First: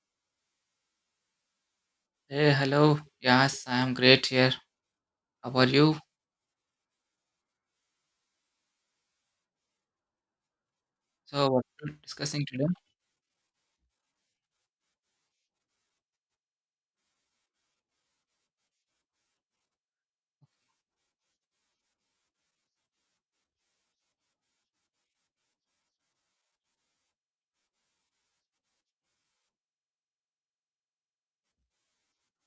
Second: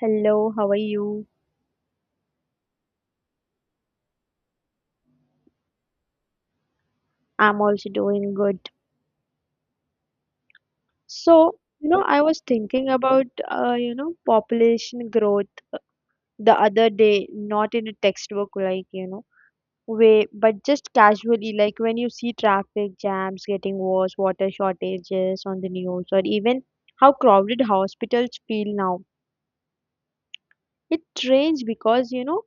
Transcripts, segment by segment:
Hello, how are you? Hey, hello. Yes, I am great here. How are you? I'm also doing good. So, So, what we're I was discussing today? thinking about, population growth the other day, not in a textbook, like, way, but just casually, like when you see traffic jams getting worse, water shortages on the news, or even how crowded hospitals feel now. It's strange because,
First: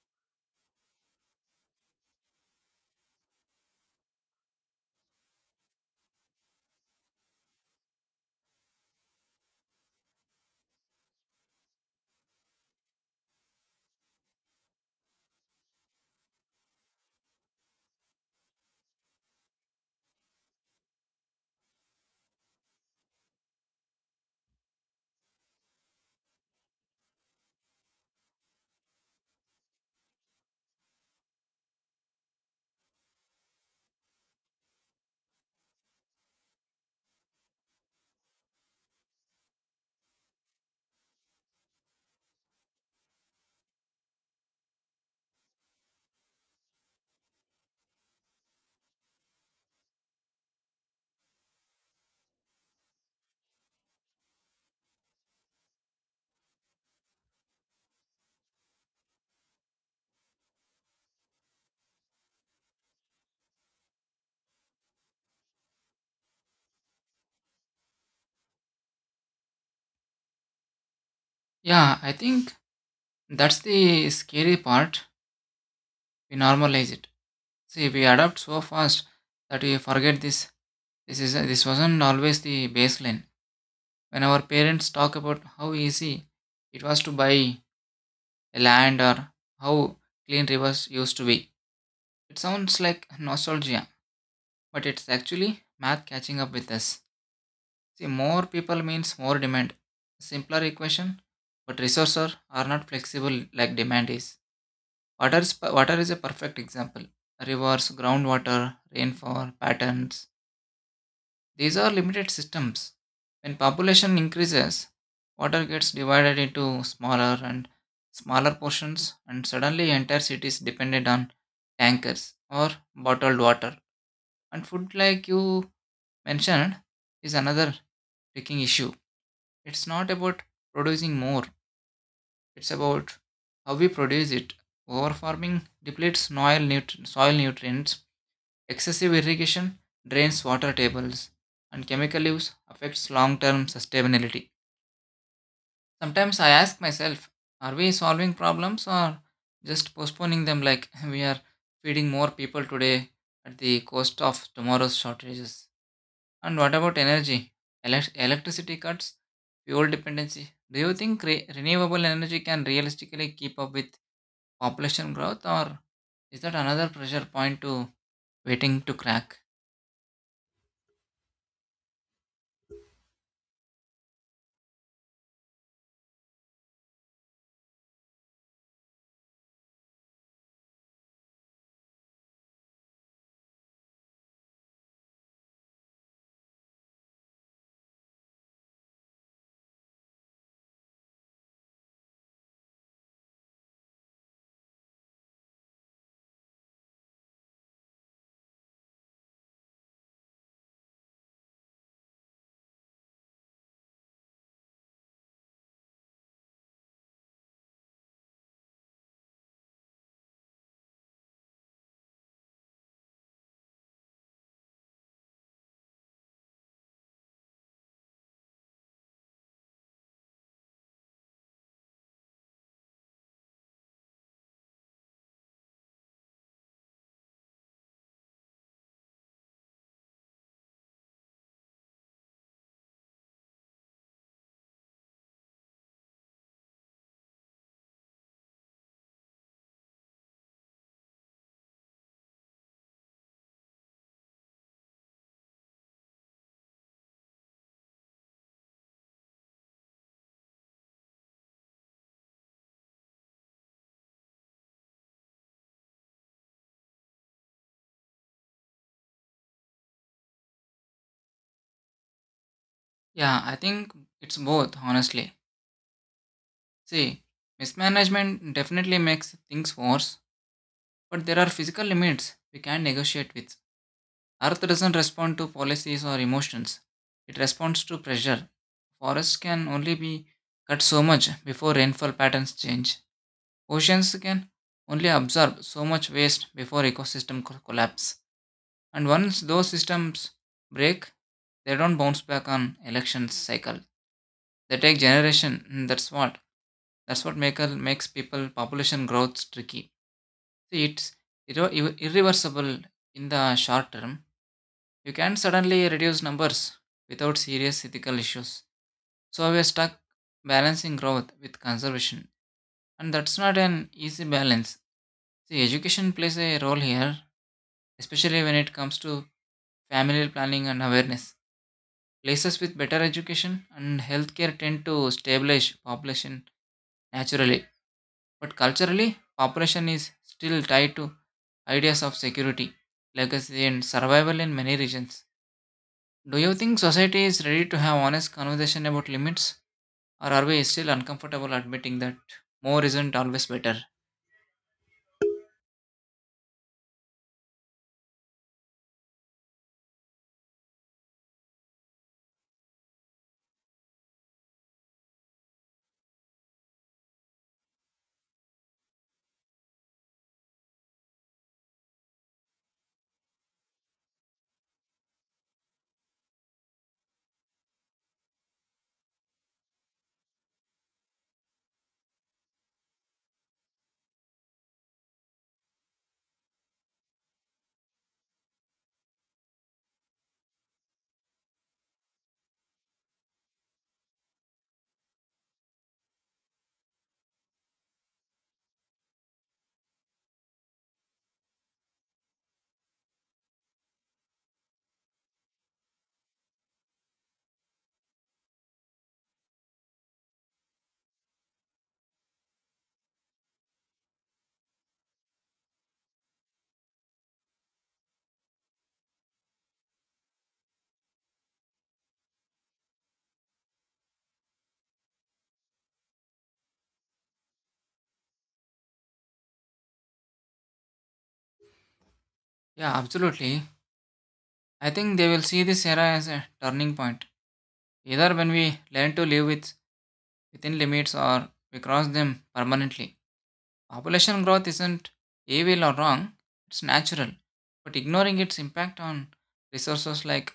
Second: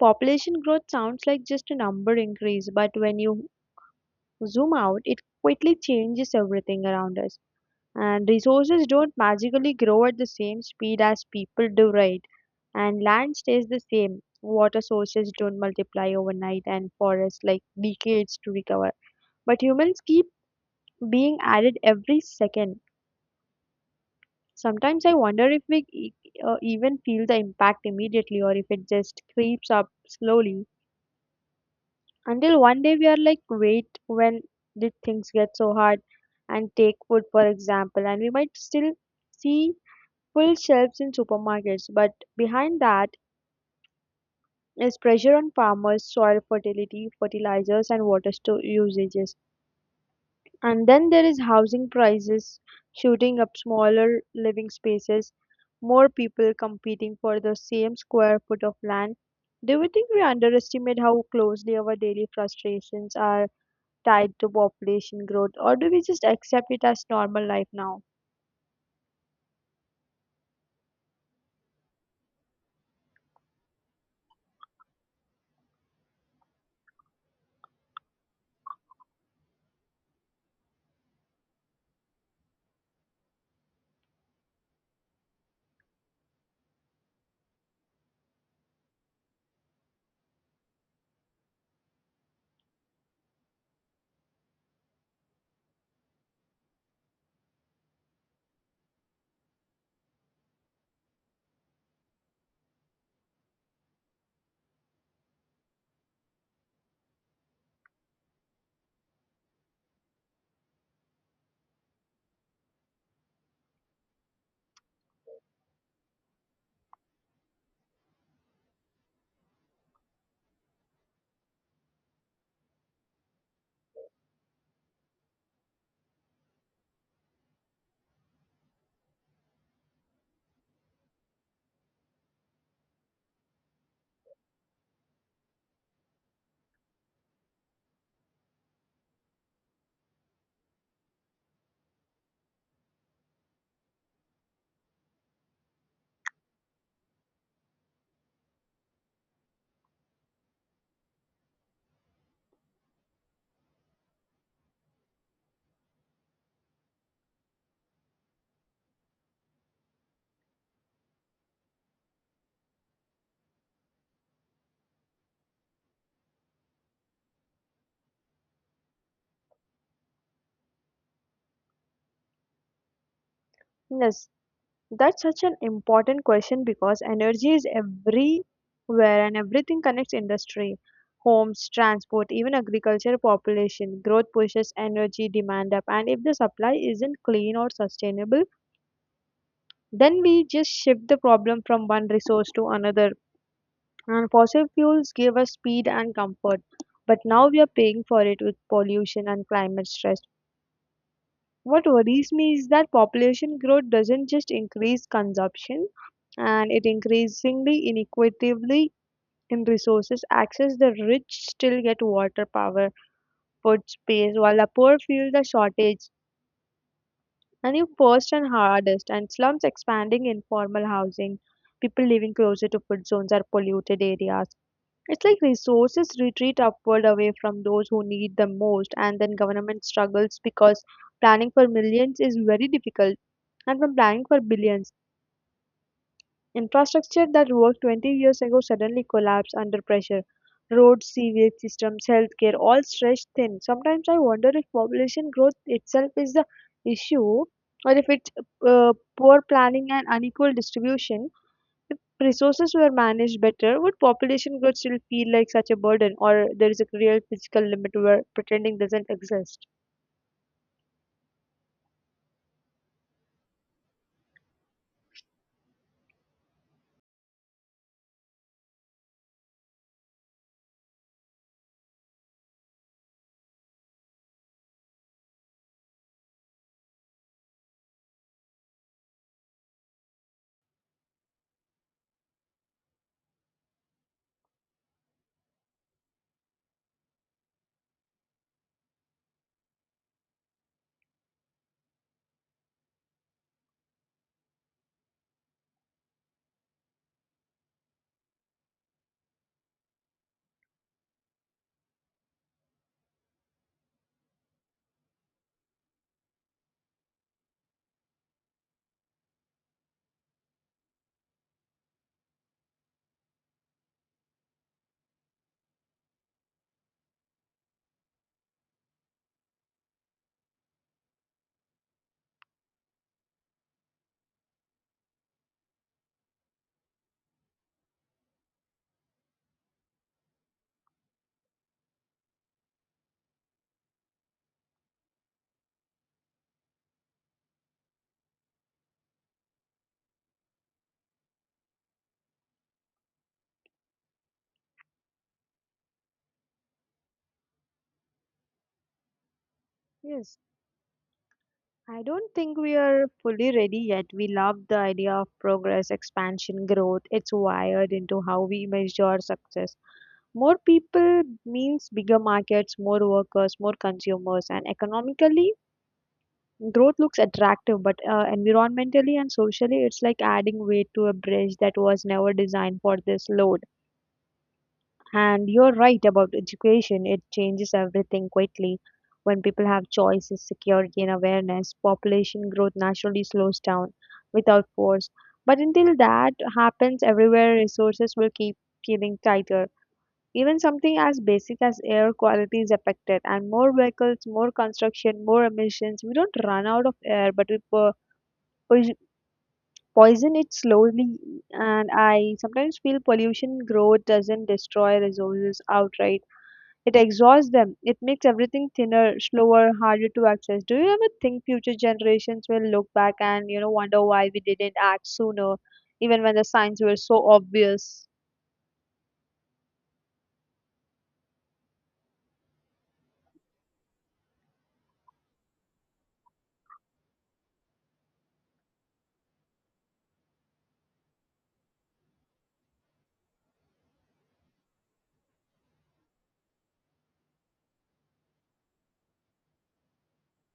population growth sounds like just a number increase, but when you zoom out, it quickly changes everything around us. And resources don't magically grow at the same speed as people do, right? And land stays the same. Water sources don't multiply overnight and forests like decades to recover. But humans keep being added every second. Sometimes I wonder if we even feel the impact immediately or if it just creeps up slowly until one day we are like, wait, when did things get so hard? And take food, for example, and we might still see full shelves in supermarkets, but behind that is pressure on farmers, soil fertility, fertilizers, and water store usages. And then there is housing prices shooting up, smaller living spaces, more people competing for the same square foot of land. Do you think we underestimate how closely our daily frustrations are tied to population growth, or do we just accept it as normal life now? Yeah, I think that's the scary part. We normalize it. See, we adapt so fast that we forget this. This is this wasn't always the baseline. When our parents talk about how easy it was to buy a land or how clean rivers used to be, it sounds like nostalgia, but it's actually math catching up with us. See, more people means more demand. Simpler equation, but resources are not flexible like demand is. Water is a perfect example. Rivers, groundwater, rainfall, patterns. These are limited systems. When population increases, water gets divided into smaller and smaller portions, and suddenly entire cities depended on tankers or bottled water. And food, like you mentioned, is another tricky issue. It's not about producing more, it's about how we produce it. Overfarming depletes soil, soil nutrients, excessive irrigation drains water tables, and chemical use affects long term sustainability. Sometimes I ask myself, are we solving problems or just postponing them like we are feeding more people today at the cost of tomorrow's shortages? And what about energy? Electricity cuts, fuel dependency. Do you think renewable energy can realistically keep up with population growth, or is that another pressure point to waiting to crack? Yes, that's such an important question because energy is everywhere and everything connects industry, homes, transport, even agriculture, population. Growth pushes energy demand up, and if the supply isn't clean or sustainable, then we just shift the problem from one resource to another. And fossil fuels give us speed and comfort, but now we are paying for it with pollution and climate stress. What worries me is that population growth doesn't just increase consumption, and it increasingly inequitably in resources access. The rich still get water, power, food, space, while the poor feel the shortage. And you first and hardest, and slums expanding informal housing, people living closer to food zones or polluted areas. It's like resources retreat upward away from those who need them most, and then government struggles because planning for millions is very difficult and from planning for billions. Infrastructure that worked 20 years ago suddenly collapsed under pressure. Roads, sewage systems, healthcare, all stretched thin. Sometimes I wonder if population growth itself is the issue or if it's poor planning and unequal distribution. If resources were managed better, would population growth still feel like such a burden, or there is a real physical limit where pretending doesn't exist? Yeah, I think it's both, honestly. See, mismanagement definitely makes things worse, but there are physical limits we can negotiate with. Earth doesn't respond to policies or emotions, it responds to pressure. Forests can only be cut so much before rainfall patterns change. Oceans can only absorb so much waste before ecosystem collapse. And once those systems break, they don't bounce back on election cycle. They take generation. That's what makes people population growth tricky. See, it's irreversible in the short term. You can't suddenly reduce numbers without serious ethical issues. So we are stuck balancing growth with conservation, and that's not an easy balance. See, education plays a role here, especially when it comes to family planning and awareness. Places with better education and healthcare tend to stabilize population naturally, but culturally, population is still tied to ideas of security, legacy, and survival in many regions. Do you think society is ready to have honest conversation about limits, or are we still uncomfortable admitting that more isn't always better? Yes. I don't think we are fully ready yet. We love the idea of progress, expansion, growth. It's wired into how we measure success. More people means bigger markets, more workers, more consumers, and economically, growth looks attractive, but environmentally and socially, it's like adding weight to a bridge that was never designed for this load. And you're right about education, it changes everything quickly. When people have choices, security, and awareness, population growth naturally slows down without force. But until that happens, everywhere resources will keep getting tighter. Even something as basic as air quality is affected, and more vehicles, more construction, more emissions. We don't run out of air, but we poison poison it slowly. And I sometimes feel pollution growth doesn't destroy resources outright, it exhausts them. It makes everything thinner, slower, harder to access. Do you ever think future generations will look back and, wonder why we didn't act sooner, even when the signs were so obvious? Yeah, absolutely. I think they will see this era as a turning point, either when we learn to live with within limits or we cross them permanently. Population growth isn't evil or wrong, it's natural, but ignoring its impact on resources like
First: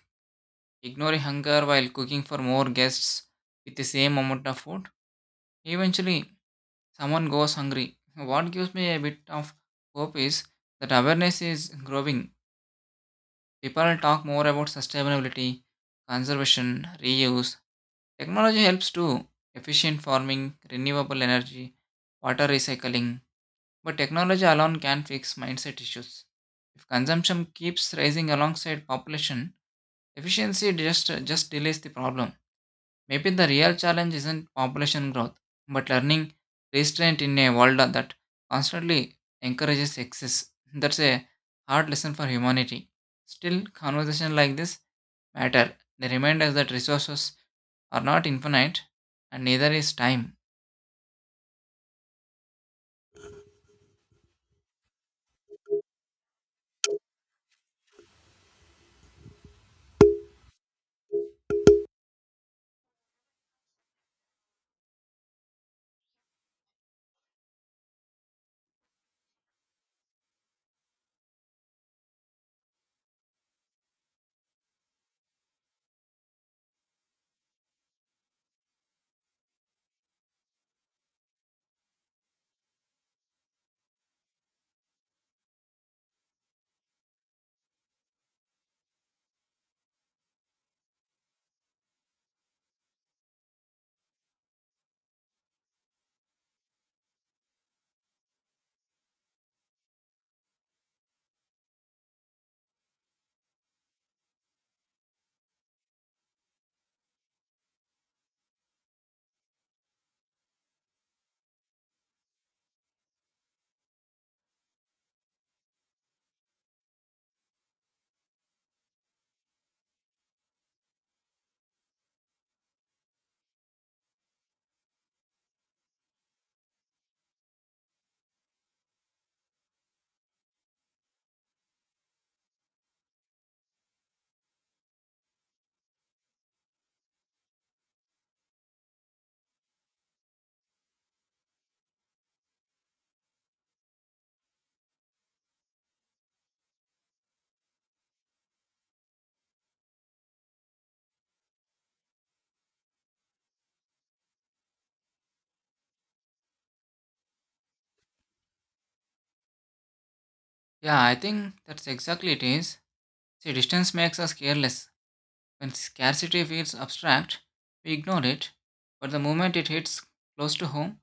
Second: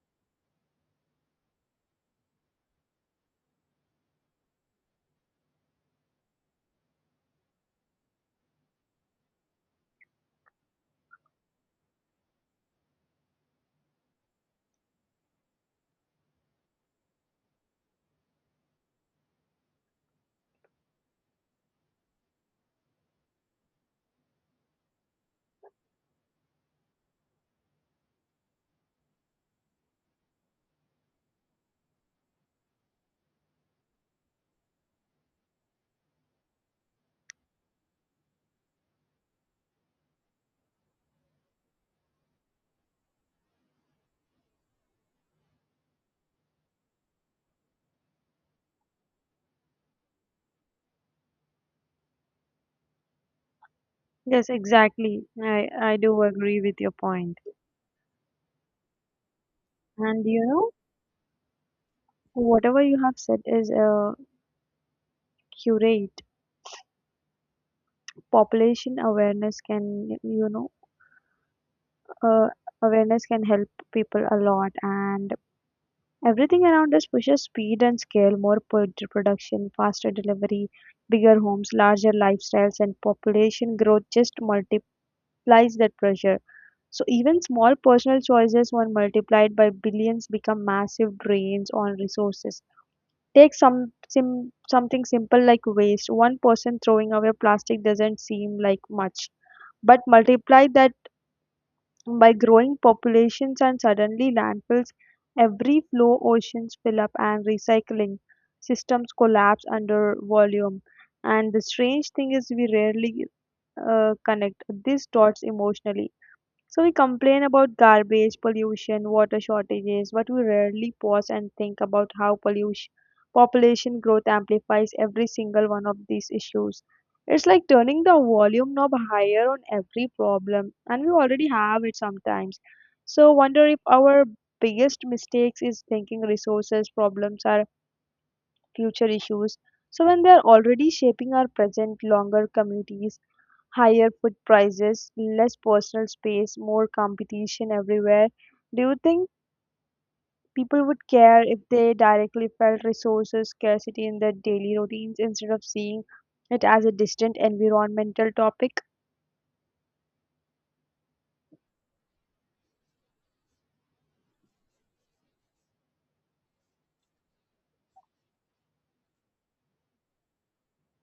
ignoring hunger while cooking for more guests with the same amount of food, eventually someone goes hungry. What gives me a bit of hope is that awareness is growing. People talk more about sustainability, conservation, reuse. Technology helps to efficient farming, renewable energy, water recycling, but technology alone can fix mindset issues. If consumption keeps rising alongside population, efficiency just delays the problem. Maybe the real challenge isn't population growth, but learning restraint in a world that constantly encourages excess. That's a hard lesson for humanity. Still, conversations like this matter. They remind us that resources are not infinite, and neither is time. Yes, exactly. I do agree with your point. And whatever you have said is curate. Population awareness can, uh, awareness can help people a lot. And everything around us pushes speed and scale, more production, faster delivery, bigger homes, larger lifestyles, and population growth just multiplies that pressure. So even small personal choices, when multiplied by billions, become massive drains on resources. Take something simple like waste. One person throwing away plastic doesn't seem like much, but multiply that by growing populations and suddenly landfills, every flow oceans fill up and recycling systems collapse under volume. And the strange thing is, we rarely connect these dots emotionally. So we complain about garbage, pollution, water shortages, but we rarely pause and think about how pollution, population growth amplifies every single one of these issues. It's like turning the volume knob higher on every problem, and we already have it sometimes. So wonder if our biggest mistakes is thinking resources problems are future issues. So when they are already shaping our present longer communities, higher food prices, less personal space, more competition everywhere. Do you think people would care if they directly felt resources scarcity in their daily routines instead of seeing it as a distant environmental topic? Yeah, I think that's exactly it is. See, distance makes us careless. When scarcity feels abstract, we ignore it. But the moment it hits close to home,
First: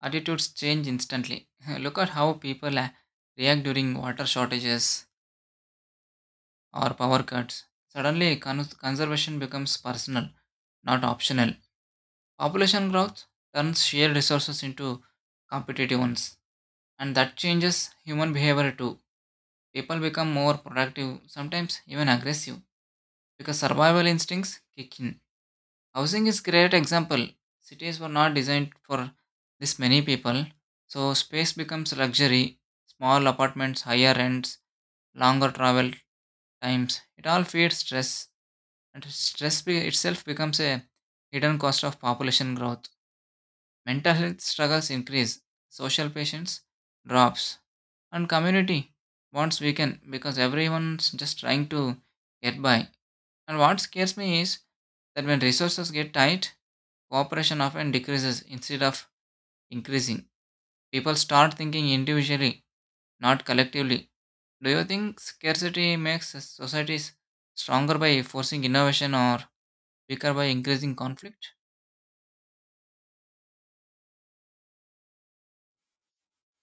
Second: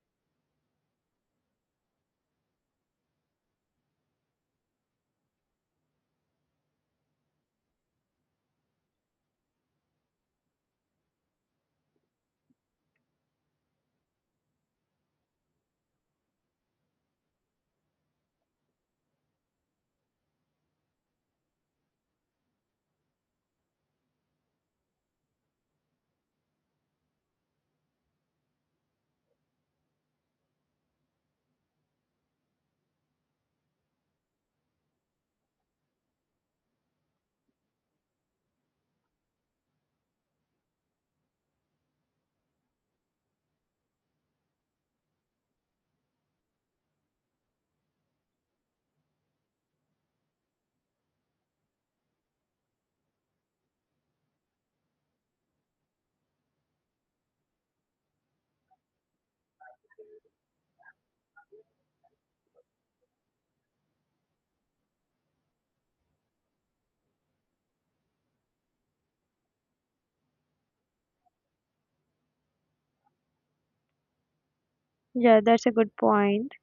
attitudes change instantly. Look at how people react during water shortages or power cuts. Suddenly, conservation becomes personal, not optional. Population growth turns shared resources into competitive ones, and that changes human behavior too. People become more productive, sometimes even aggressive, because survival instincts kick in. Housing is great example. Cities were not designed for this many people, so space becomes luxury. Small apartments, higher rents, longer travel times. It all feeds stress, and stress itself becomes a hidden cost of population growth. Mental health struggles increase, social patience drops, and community bonds weaken because everyone's just trying to get by. And what scares me is that when resources get tight, cooperation often decreases instead of increasing. People start thinking individually, not collectively. Do you think scarcity makes societies stronger by forcing innovation or weaker by increasing conflict? Yeah, that's a good point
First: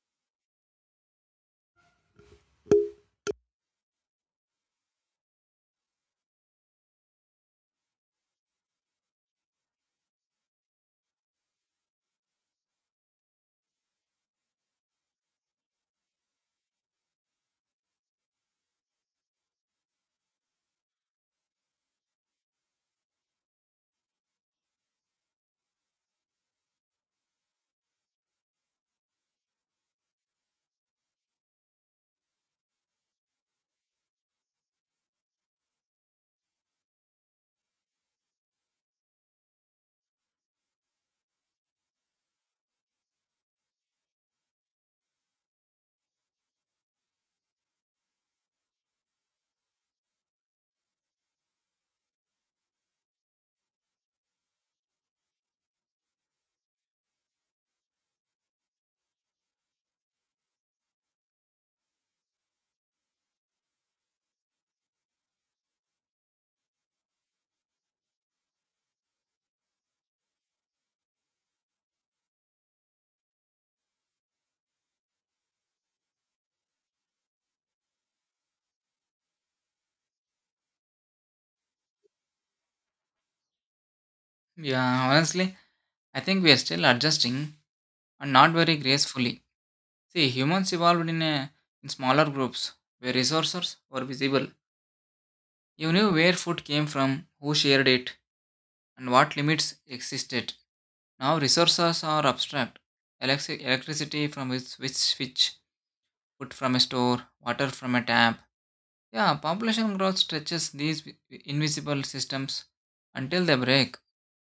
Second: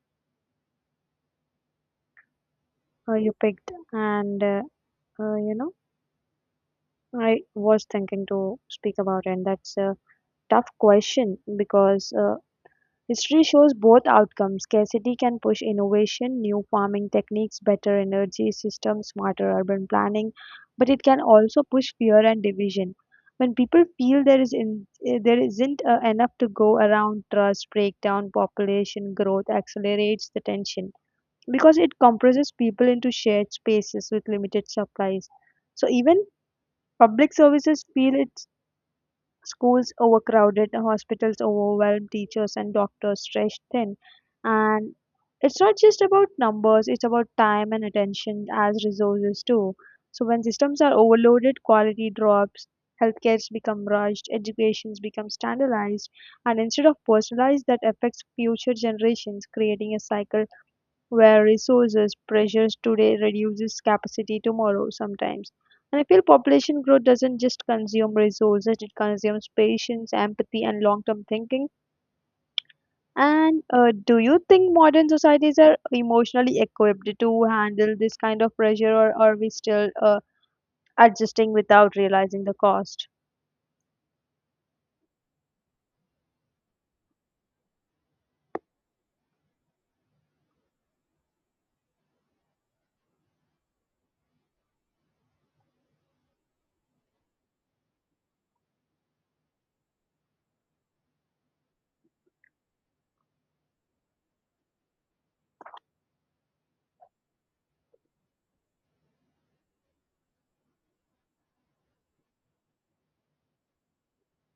you picked, and uh, you know, I was thinking to speak about, and that's a tough question because history shows both outcomes. Scarcity can push innovation, new farming techniques, better energy systems, smarter urban planning, but it can also push fear and division. When people feel there is in, eh, there isn't enough to go around, trust breakdown, population growth accelerates the tension because it compresses people into shared spaces with limited supplies. So even public services feel it. Schools overcrowded, hospitals overwhelmed, teachers and doctors stretched thin. And it's not just about numbers, it's about time and attention as resources too. So when systems are overloaded, quality drops, healthcare's become rushed, educations become standardized, and instead of personalized, that affects future generations, creating a cycle where resources pressures today reduces capacity tomorrow sometimes. And I feel population growth doesn't just consume resources, it consumes patience, empathy, and long term thinking. And do you think modern societies are emotionally equipped to handle this kind of pressure, or are we still adjusting without realizing the cost? Yeah, honestly, I think we are still adjusting and not very gracefully. See, humans evolved in smaller groups where resources were visible. You knew where food came from, who shared it, and what limits existed. Now resources are abstract. Electricity from which switch, food from a store, water from a tap. Yeah, population growth stretches these invisible systems until they break.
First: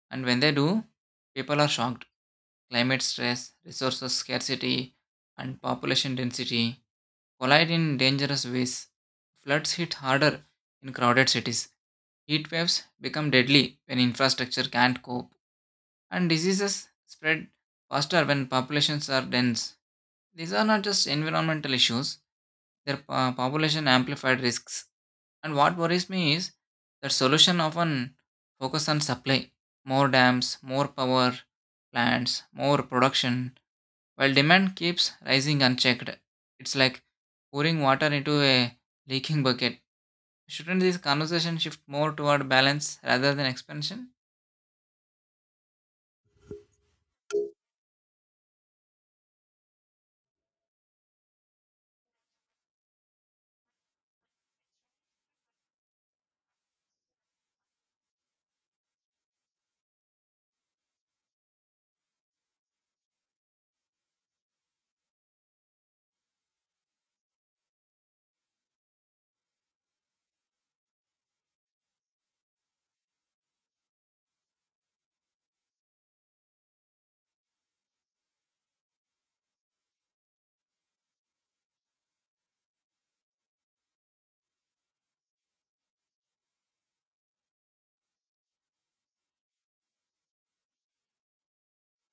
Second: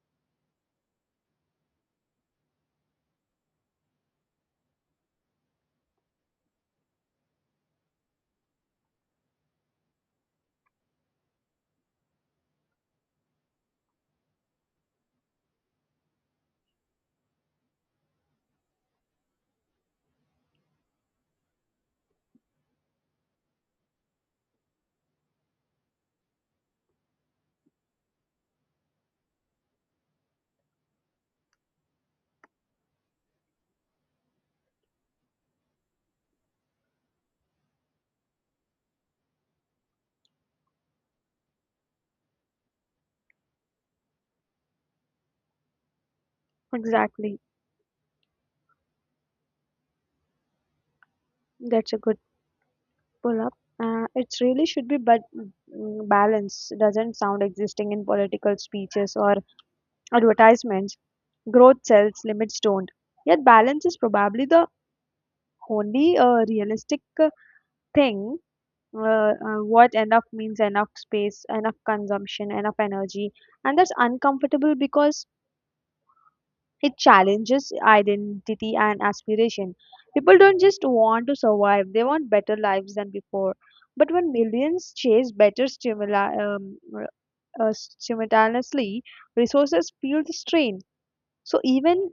And when they do, people are shocked. Climate stress, resources scarcity, and population density collide in dangerous ways. Floods hit harder in crowded cities. Heat waves become deadly when infrastructure can't cope, and diseases spread faster when populations are dense. These are not just environmental issues, their population amplified risks. And what worries me is that solution often focus on supply, more dams, more power plants, more production, while demand keeps rising unchecked, it's like pouring water into a leaking bucket. Shouldn't this conversation shift more toward balance rather than expansion? Exactly. That's a good pull up. It really should be, but balance doesn't sound existing in political speeches or advertisements, growth sells, limits don't. Yet balance is probably the only realistic thing. What enough means, enough space, enough consumption, enough energy, and that's uncomfortable because it challenges identity and aspiration. People don't just want to survive; they want better lives than before. But when millions chase better stimuli simultaneously, resources feel the strain. So even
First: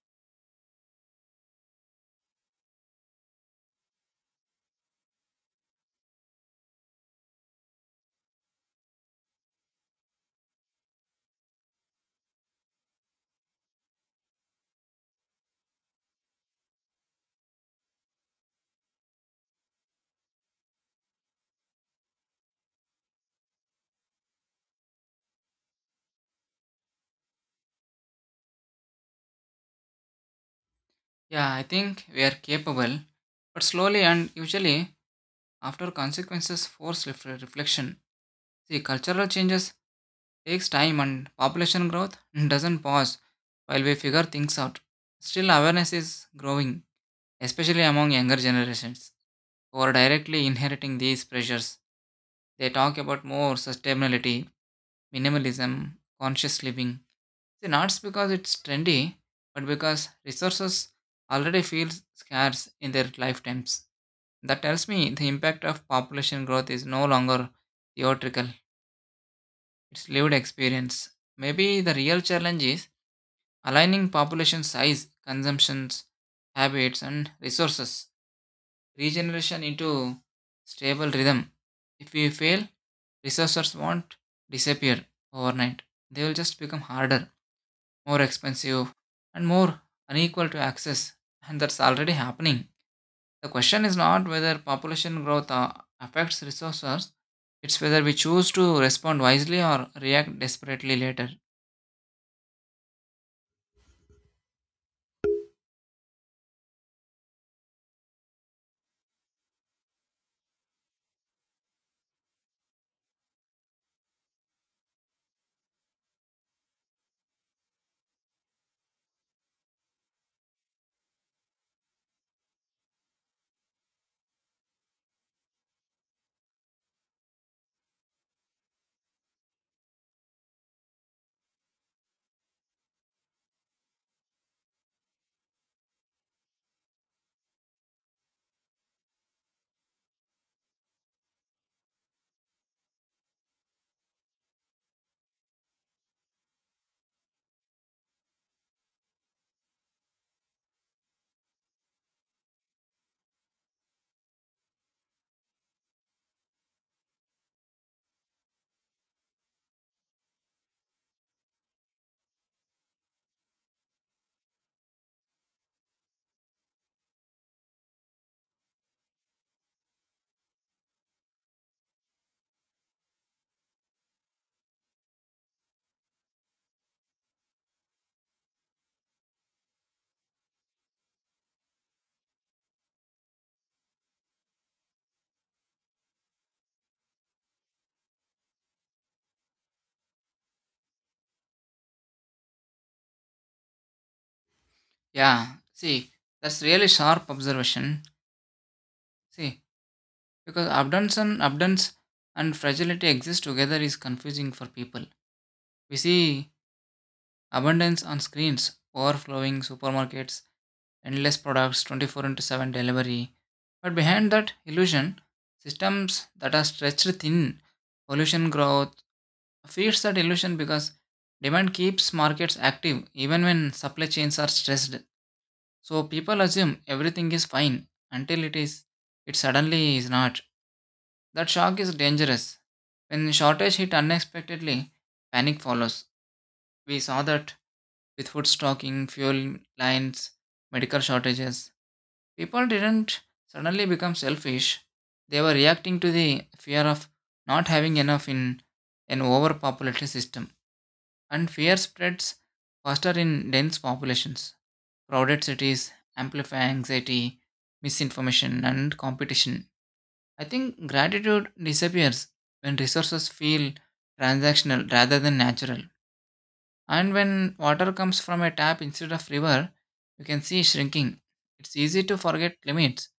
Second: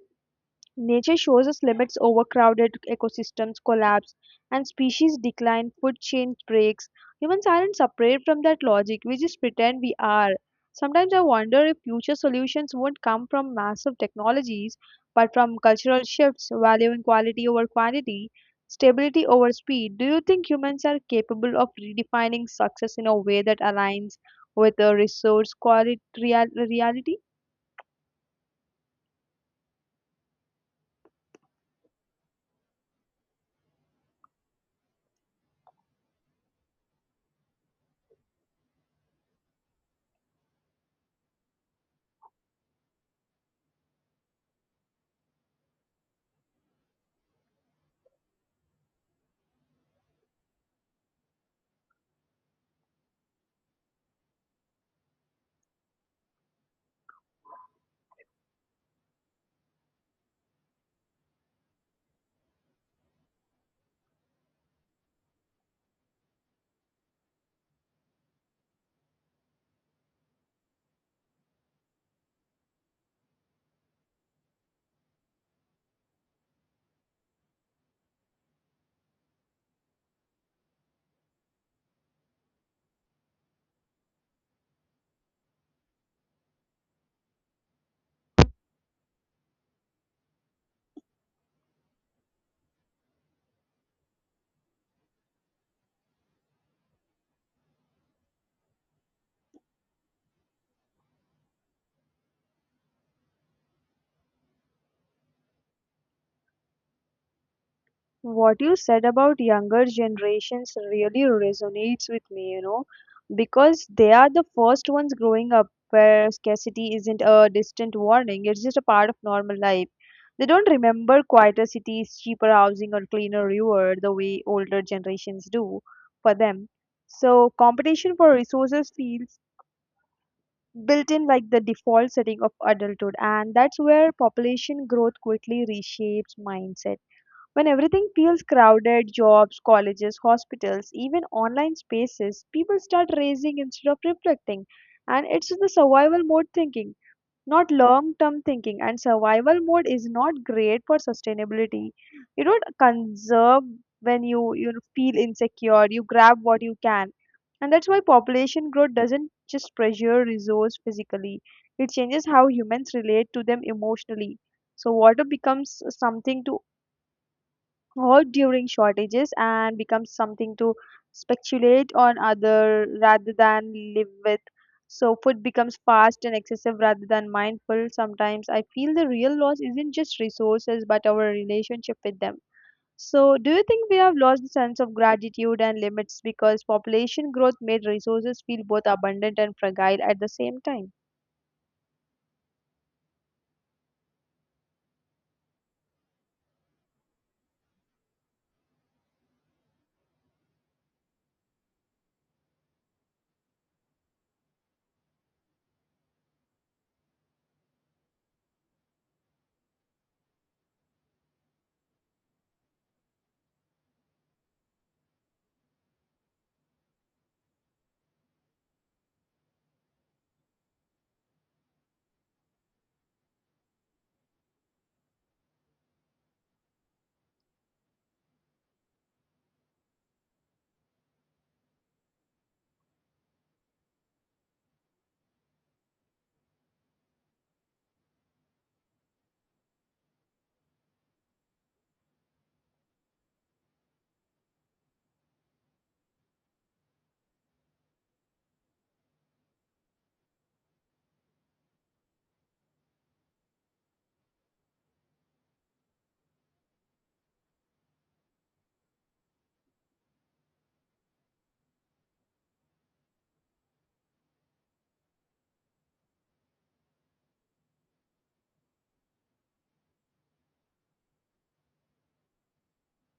nature shows us limits, overcrowded ecosystems collapse, and species decline, food chain breaks. Humans aren't separate from that logic, we just pretend we are. Sometimes I wonder if future solutions won't come from massive technologies, but from cultural shifts, valuing quality over quantity, stability over speed. Do you think humans are capable of redefining success in a way that aligns with the resource quality reality? Yeah, I think we are capable, but slowly and usually after consequences force reflection. See, cultural changes takes time and population growth doesn't pause while we figure things out. Still, awareness is growing, especially among younger generations who are directly inheriting these pressures. They talk about more sustainability, minimalism, conscious living. See, not because it's trendy, but because resources already feel scarce in their lifetimes. That tells me the impact of population growth is no longer theoretical, it's lived experience. Maybe the real challenge is aligning population size, consumptions, habits, and resources regeneration into stable rhythm. If we fail, resources won't disappear overnight. They will just become harder, more expensive, and more unequal to access. And that's already happening. The question is not whether population growth affects resources, it's whether we choose to respond wisely or react desperately later. What you said about younger generations really resonates with me because they are the first ones growing up where scarcity isn't a distant warning, it's just a part of normal life. They don't remember quieter cities, cheaper housing, or cleaner river the way older generations do. For them, so competition for resources feels built in, like the default setting of adulthood. And that's where population growth quickly reshapes mindset when everything feels crowded, jobs, colleges, hospitals, even online spaces, people start racing instead of reflecting. And it's the survival mode thinking, not long term thinking. And survival mode is not great for sustainability. You don't conserve when you, feel insecure, you grab what you can. And that's why population growth doesn't just pressure resource physically, it changes how humans relate to them emotionally. So water becomes something to, or during shortages and becomes something to speculate on other rather than live with. So food becomes fast and excessive rather than mindful. Sometimes I feel the real loss isn't just resources but our relationship with them. So do you think we have lost the sense of gratitude and limits because population growth made resources feel both abundant and fragile at the same time? Yeah, see, that's really sharp observation. See, because abundance and fragility exist together is confusing for people. We see abundance on screens, overflowing supermarkets, endless products, 24 into 7 delivery. But behind that illusion, systems that are stretched thin, pollution growth, feeds that illusion because demand keeps markets active even when supply chains are stressed. So people assume everything is fine until it suddenly is not. That shock is dangerous. When shortage hit unexpectedly, panic follows. We saw that with food stocking, fuel lines, medical shortages. People didn't suddenly become selfish. They were reacting to the fear of not having enough in an overpopulated system. And fear spreads faster in dense populations. Crowded cities amplify anxiety, misinformation, and competition. I think gratitude disappears when resources feel transactional rather than natural. And when water comes from a tap instead of river, you can see shrinking. It's easy to forget limits.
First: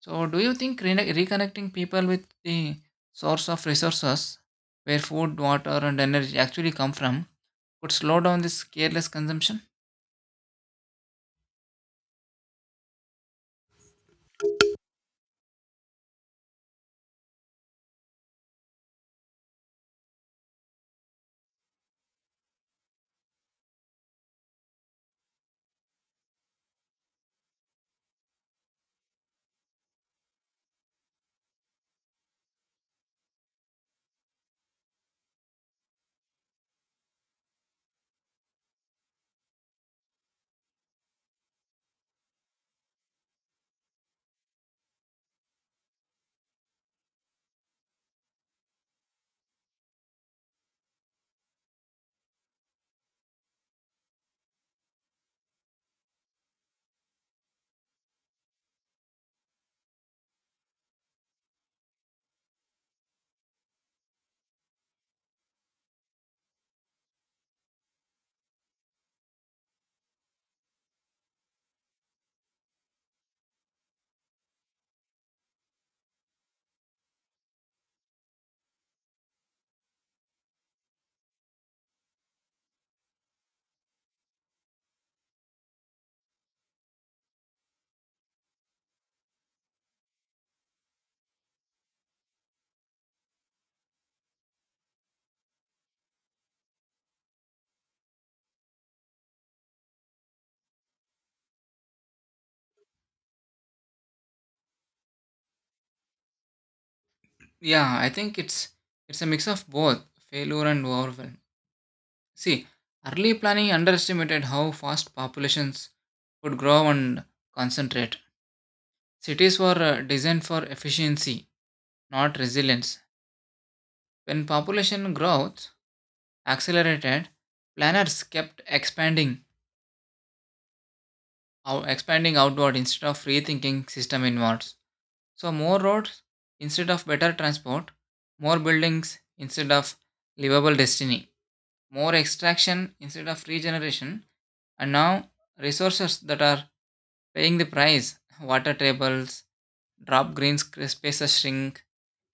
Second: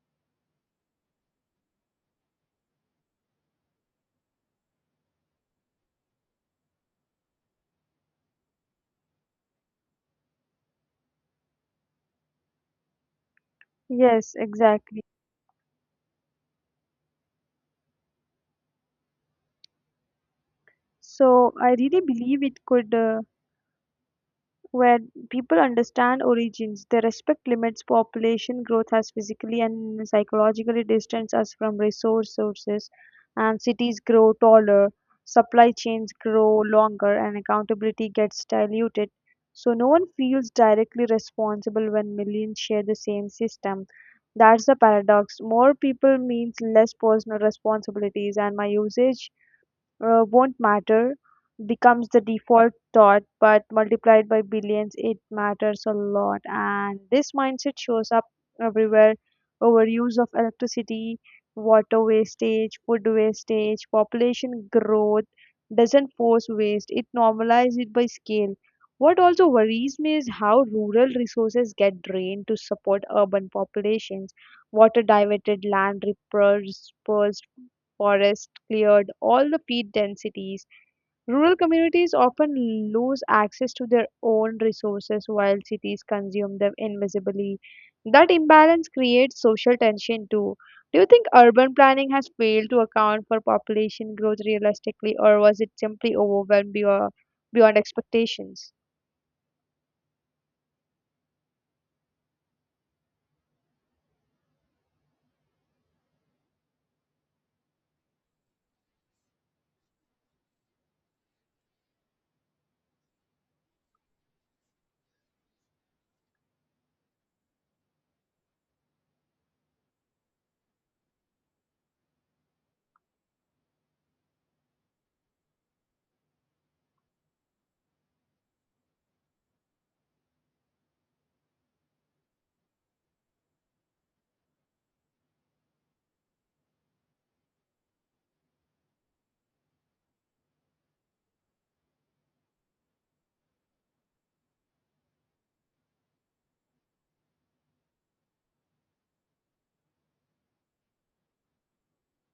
So, do you think reconnecting people with the source of resources, where food, water, and energy actually come from, could slow down this careless consumption? Yes, exactly. So I really believe it could. Where people understand origins, they respect limits. Population growth has physically and psychologically distanced us from resource sources, and cities grow taller, supply chains grow longer, and accountability gets diluted. So no one feels directly responsible when millions share the same system. That's the paradox. More people means less personal responsibilities, and my usage won't matter becomes the default thought, but multiplied by billions, it matters a lot. And this mindset shows up everywhere, overuse of electricity, water wastage, food wastage. Population growth doesn't force waste, it normalizes it by scale. What also worries me is how rural resources get drained to support urban populations. Water diverted, land repurposed, forests cleared, all the peat densities. Rural communities often lose access to their own resources while cities consume them invisibly. That imbalance creates social tension too. Do you think urban planning has failed to account for population growth realistically, or was it simply overwhelmed beyond expectations? Yeah, I think it's a mix of both failure and overwhelm. See, early planning underestimated how fast populations could grow and concentrate. Cities were designed for efficiency, not resilience. When population growth accelerated, planners kept expanding outward instead of rethinking system inwards. So more roads instead of better transport, more buildings instead of livable destiny, more extraction instead of regeneration, and now resources that are paying the price. Water tables drop, green spaces shrink,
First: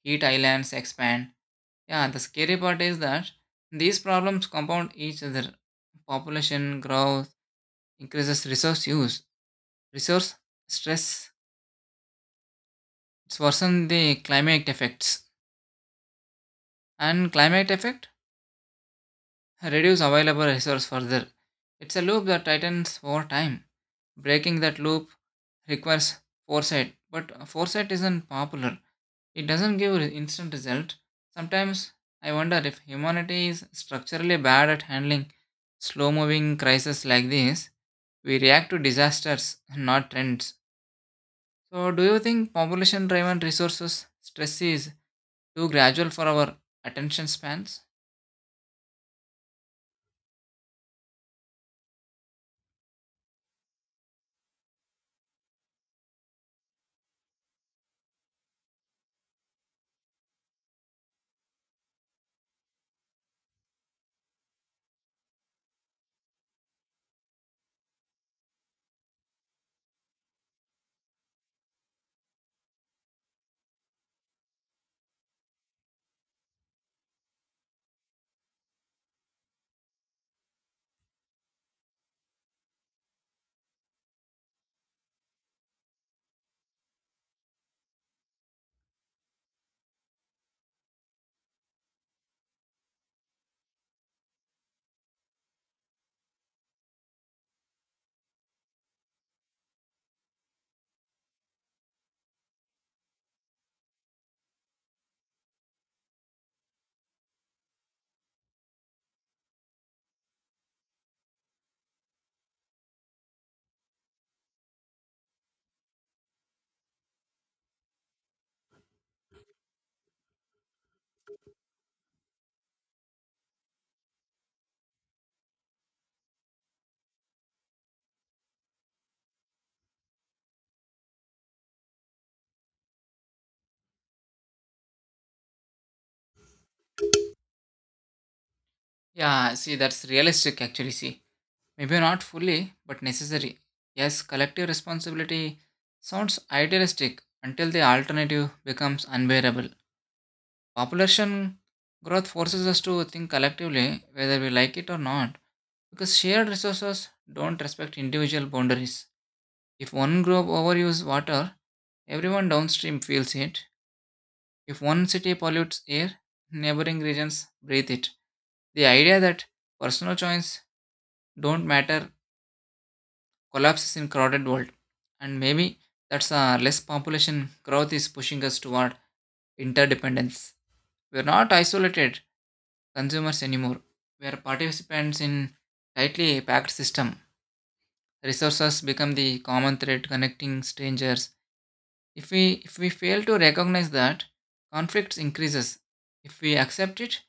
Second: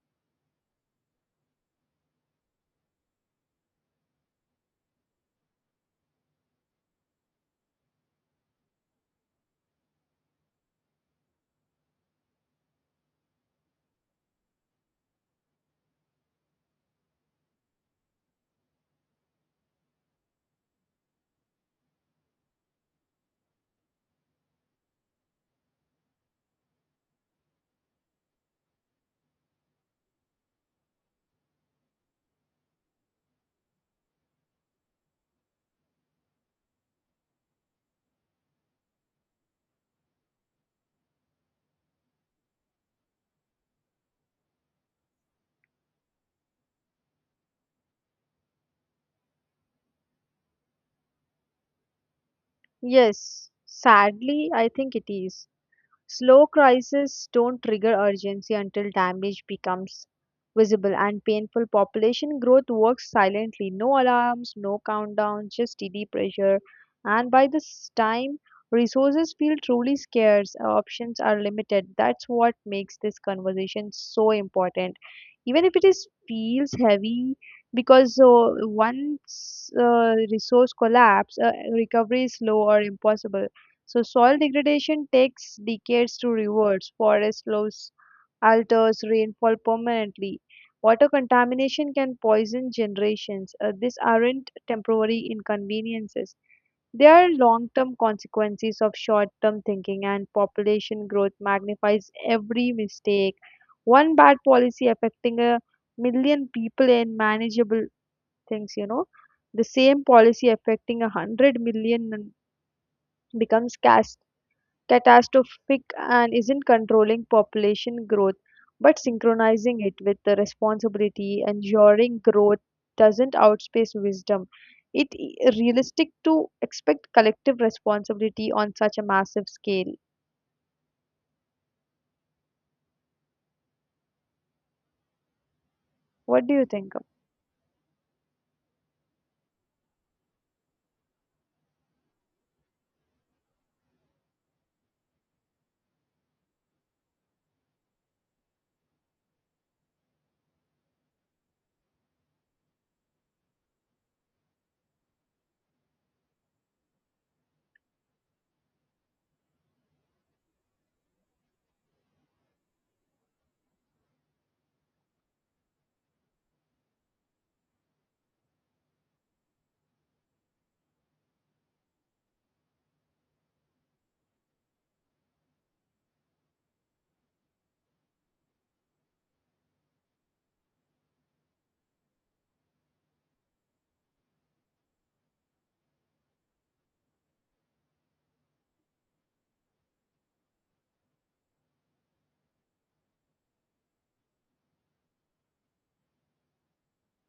heat islands expand. Yeah, the scary part is that these problems compound each other. Population growth increases resource use, resource stress, it's worsen the climate effects, and climate effect reduce available resource further. It's a loop that tightens over time. Breaking that loop requires foresight, but foresight isn't popular. It doesn't give instant result. Sometimes I wonder if humanity is structurally bad at handling slow moving crises like this. We react to disasters, not trends. So, do you think population driven resources stress is too gradual for our attention spans? Yes, sadly, I think it is. Slow crises don't trigger urgency until damage becomes visible and painful. Population growth works silently, no alarms, no countdowns, just steady pressure. And by this time, resources feel truly scarce, options are limited. That's what makes this conversation so important. Even if it is feels heavy, because once resource collapse, recovery is slow or impossible. So soil degradation takes decades to reverse. Forest loss alters rainfall permanently. Water contamination can poison generations. These aren't temporary inconveniences. They are long term consequences of short term thinking, and population growth magnifies every mistake. One bad policy affecting a million people in manageable things. The same policy affecting a hundred million becomes catastrophic, and isn't controlling population growth but synchronizing it with the responsibility, ensuring growth doesn't outpace wisdom, realistic to expect collective responsibility on such a massive scale. What do you think of? Yeah, see, that's realistic actually. See, maybe not fully, but necessary. Yes, collective responsibility sounds idealistic until the alternative becomes unbearable. Population growth forces us to think collectively, whether we like it or not, because shared resources don't respect individual boundaries. If one group overuses water, everyone downstream feels it. If one city pollutes air, neighboring regions breathe it. The idea that personal choice don't matter collapses in crowded world, and maybe that's a less population growth is pushing us toward interdependence. We're not isolated consumers anymore. Where participants in tightly packed system, resources become the common thread connecting strangers. If we fail to recognize that, conflicts increases. If we accept it,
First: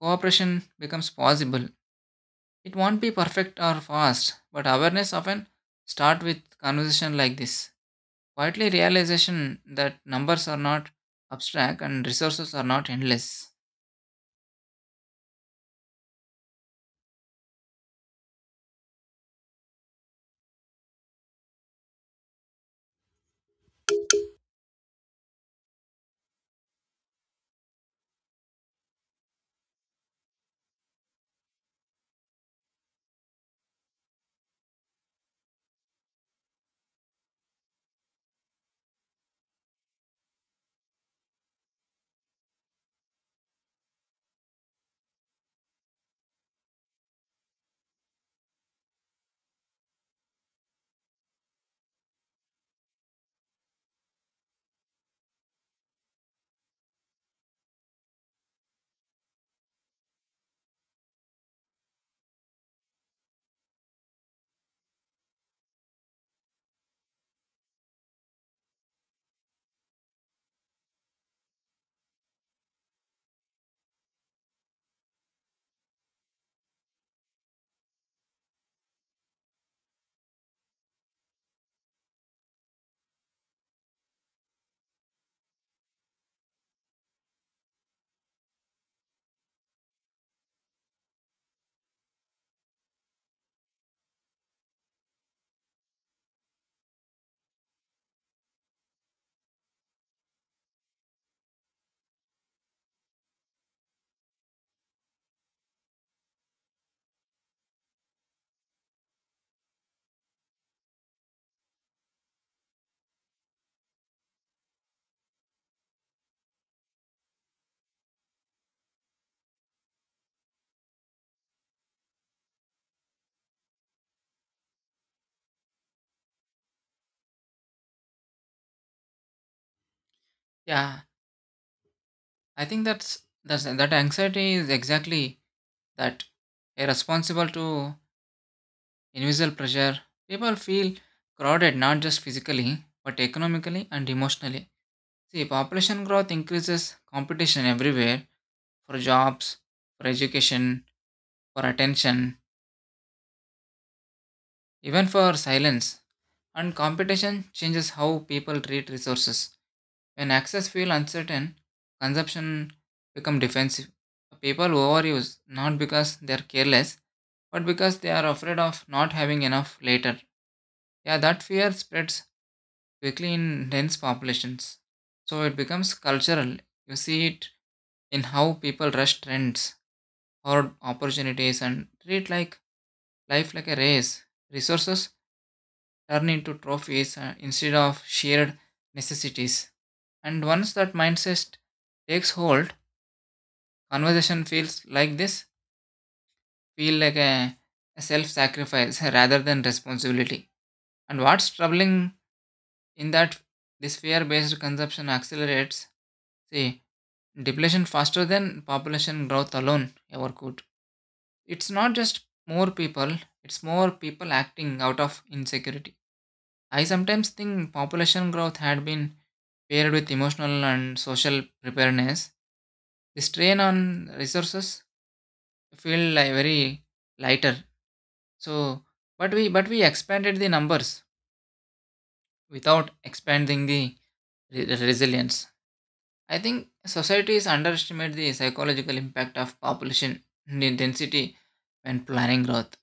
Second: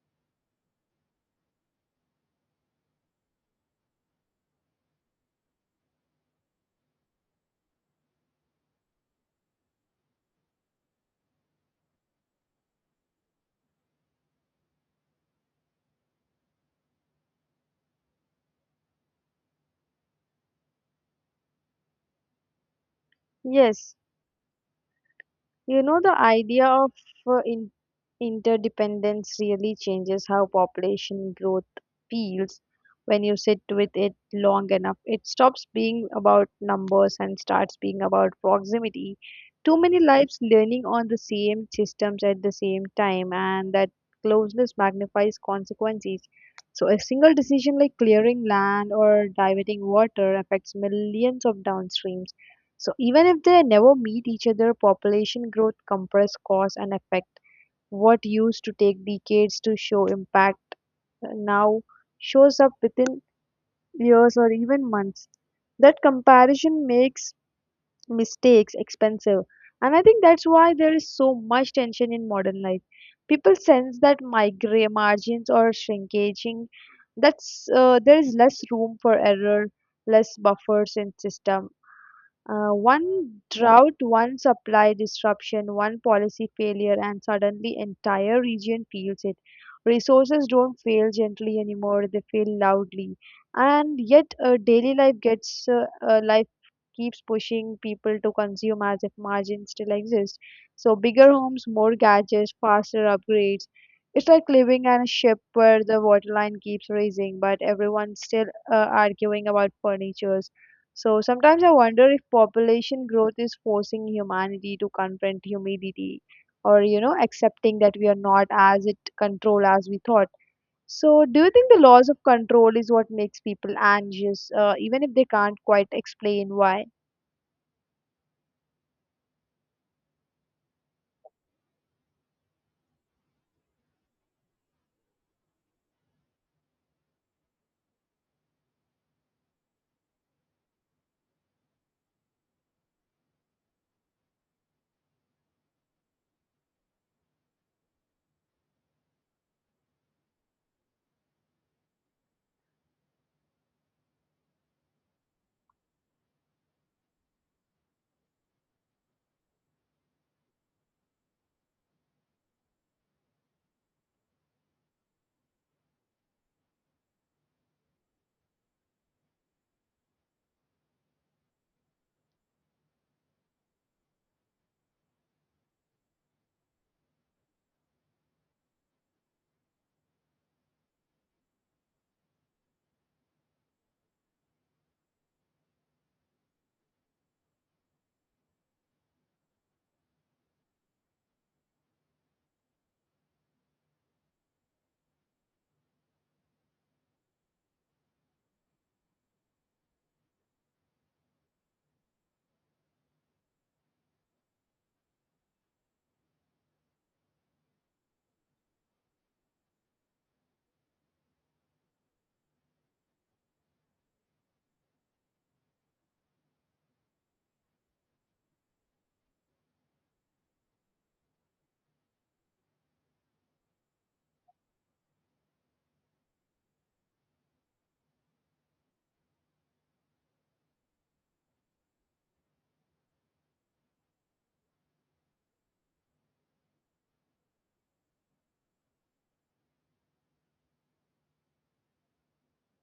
cooperation becomes possible. It won't be perfect or fast, but awareness often start with conversation like this. Quietly realization that numbers are not abstract and resources are not endless. Yes. You know, the idea of uh, in- interdependence really changes how population growth feels when you sit with it long enough. It stops being about numbers and starts being about proximity. Too many lives learning on the same systems at the same time, and that closeness magnifies consequences. So a single decision like clearing land or diverting water affects millions of downstreams, so even if they never meet each other, population growth compress cause and effect. What used to take decades to show impact now shows up within years or even months. That comparison makes mistakes expensive. And I think that's why there is so much tension in modern life. People sense that migra margins are shrinking, that's there is less room for error, less buffers in system. One drought, one supply disruption, one policy failure, and suddenly entire region feels it. Resources don't fail gently anymore; they fail loudly. And yet, daily life gets life keeps pushing people to consume as if margins still exist. So bigger homes, more gadgets, faster upgrades. It's like living on a ship where the waterline keeps rising, but everyone's still uh, arguing about furniture. So sometimes I wonder if population growth is forcing humanity to confront humidity or, accepting that we are not as it control as we thought. So do you think the loss of control is what makes people anxious, even if they can't quite explain why? Yeah, I think that's that anxiety is exactly that irresponsible to invisible pressure. People feel crowded not just physically but economically and emotionally. See, population growth increases competition everywhere for jobs, for education, for attention, even for silence. And competition changes how people treat resources. When access feel uncertain, consumption become defensive. People overuse not because they are careless, but because they are afraid of not having enough later. Yeah, that fear spreads quickly in dense populations. So it becomes cultural. You see it in how people rush trends or opportunities and treat like life like a race. Resources turn into trophies instead of shared necessities. And once that mindset takes hold, conversation feels like this feel like a self-sacrifice rather than responsibility. And what's troubling in that this fear-based consumption accelerates, see, depletion faster than population growth alone ever could. It's not just more people, it's more people acting out of insecurity. I sometimes think population growth had been paired with emotional and social preparedness. The strain on resources feel like very lighter. So, but we expanded the numbers without expanding the resilience. I think societies underestimate the psychological impact of population intensity when planning growth.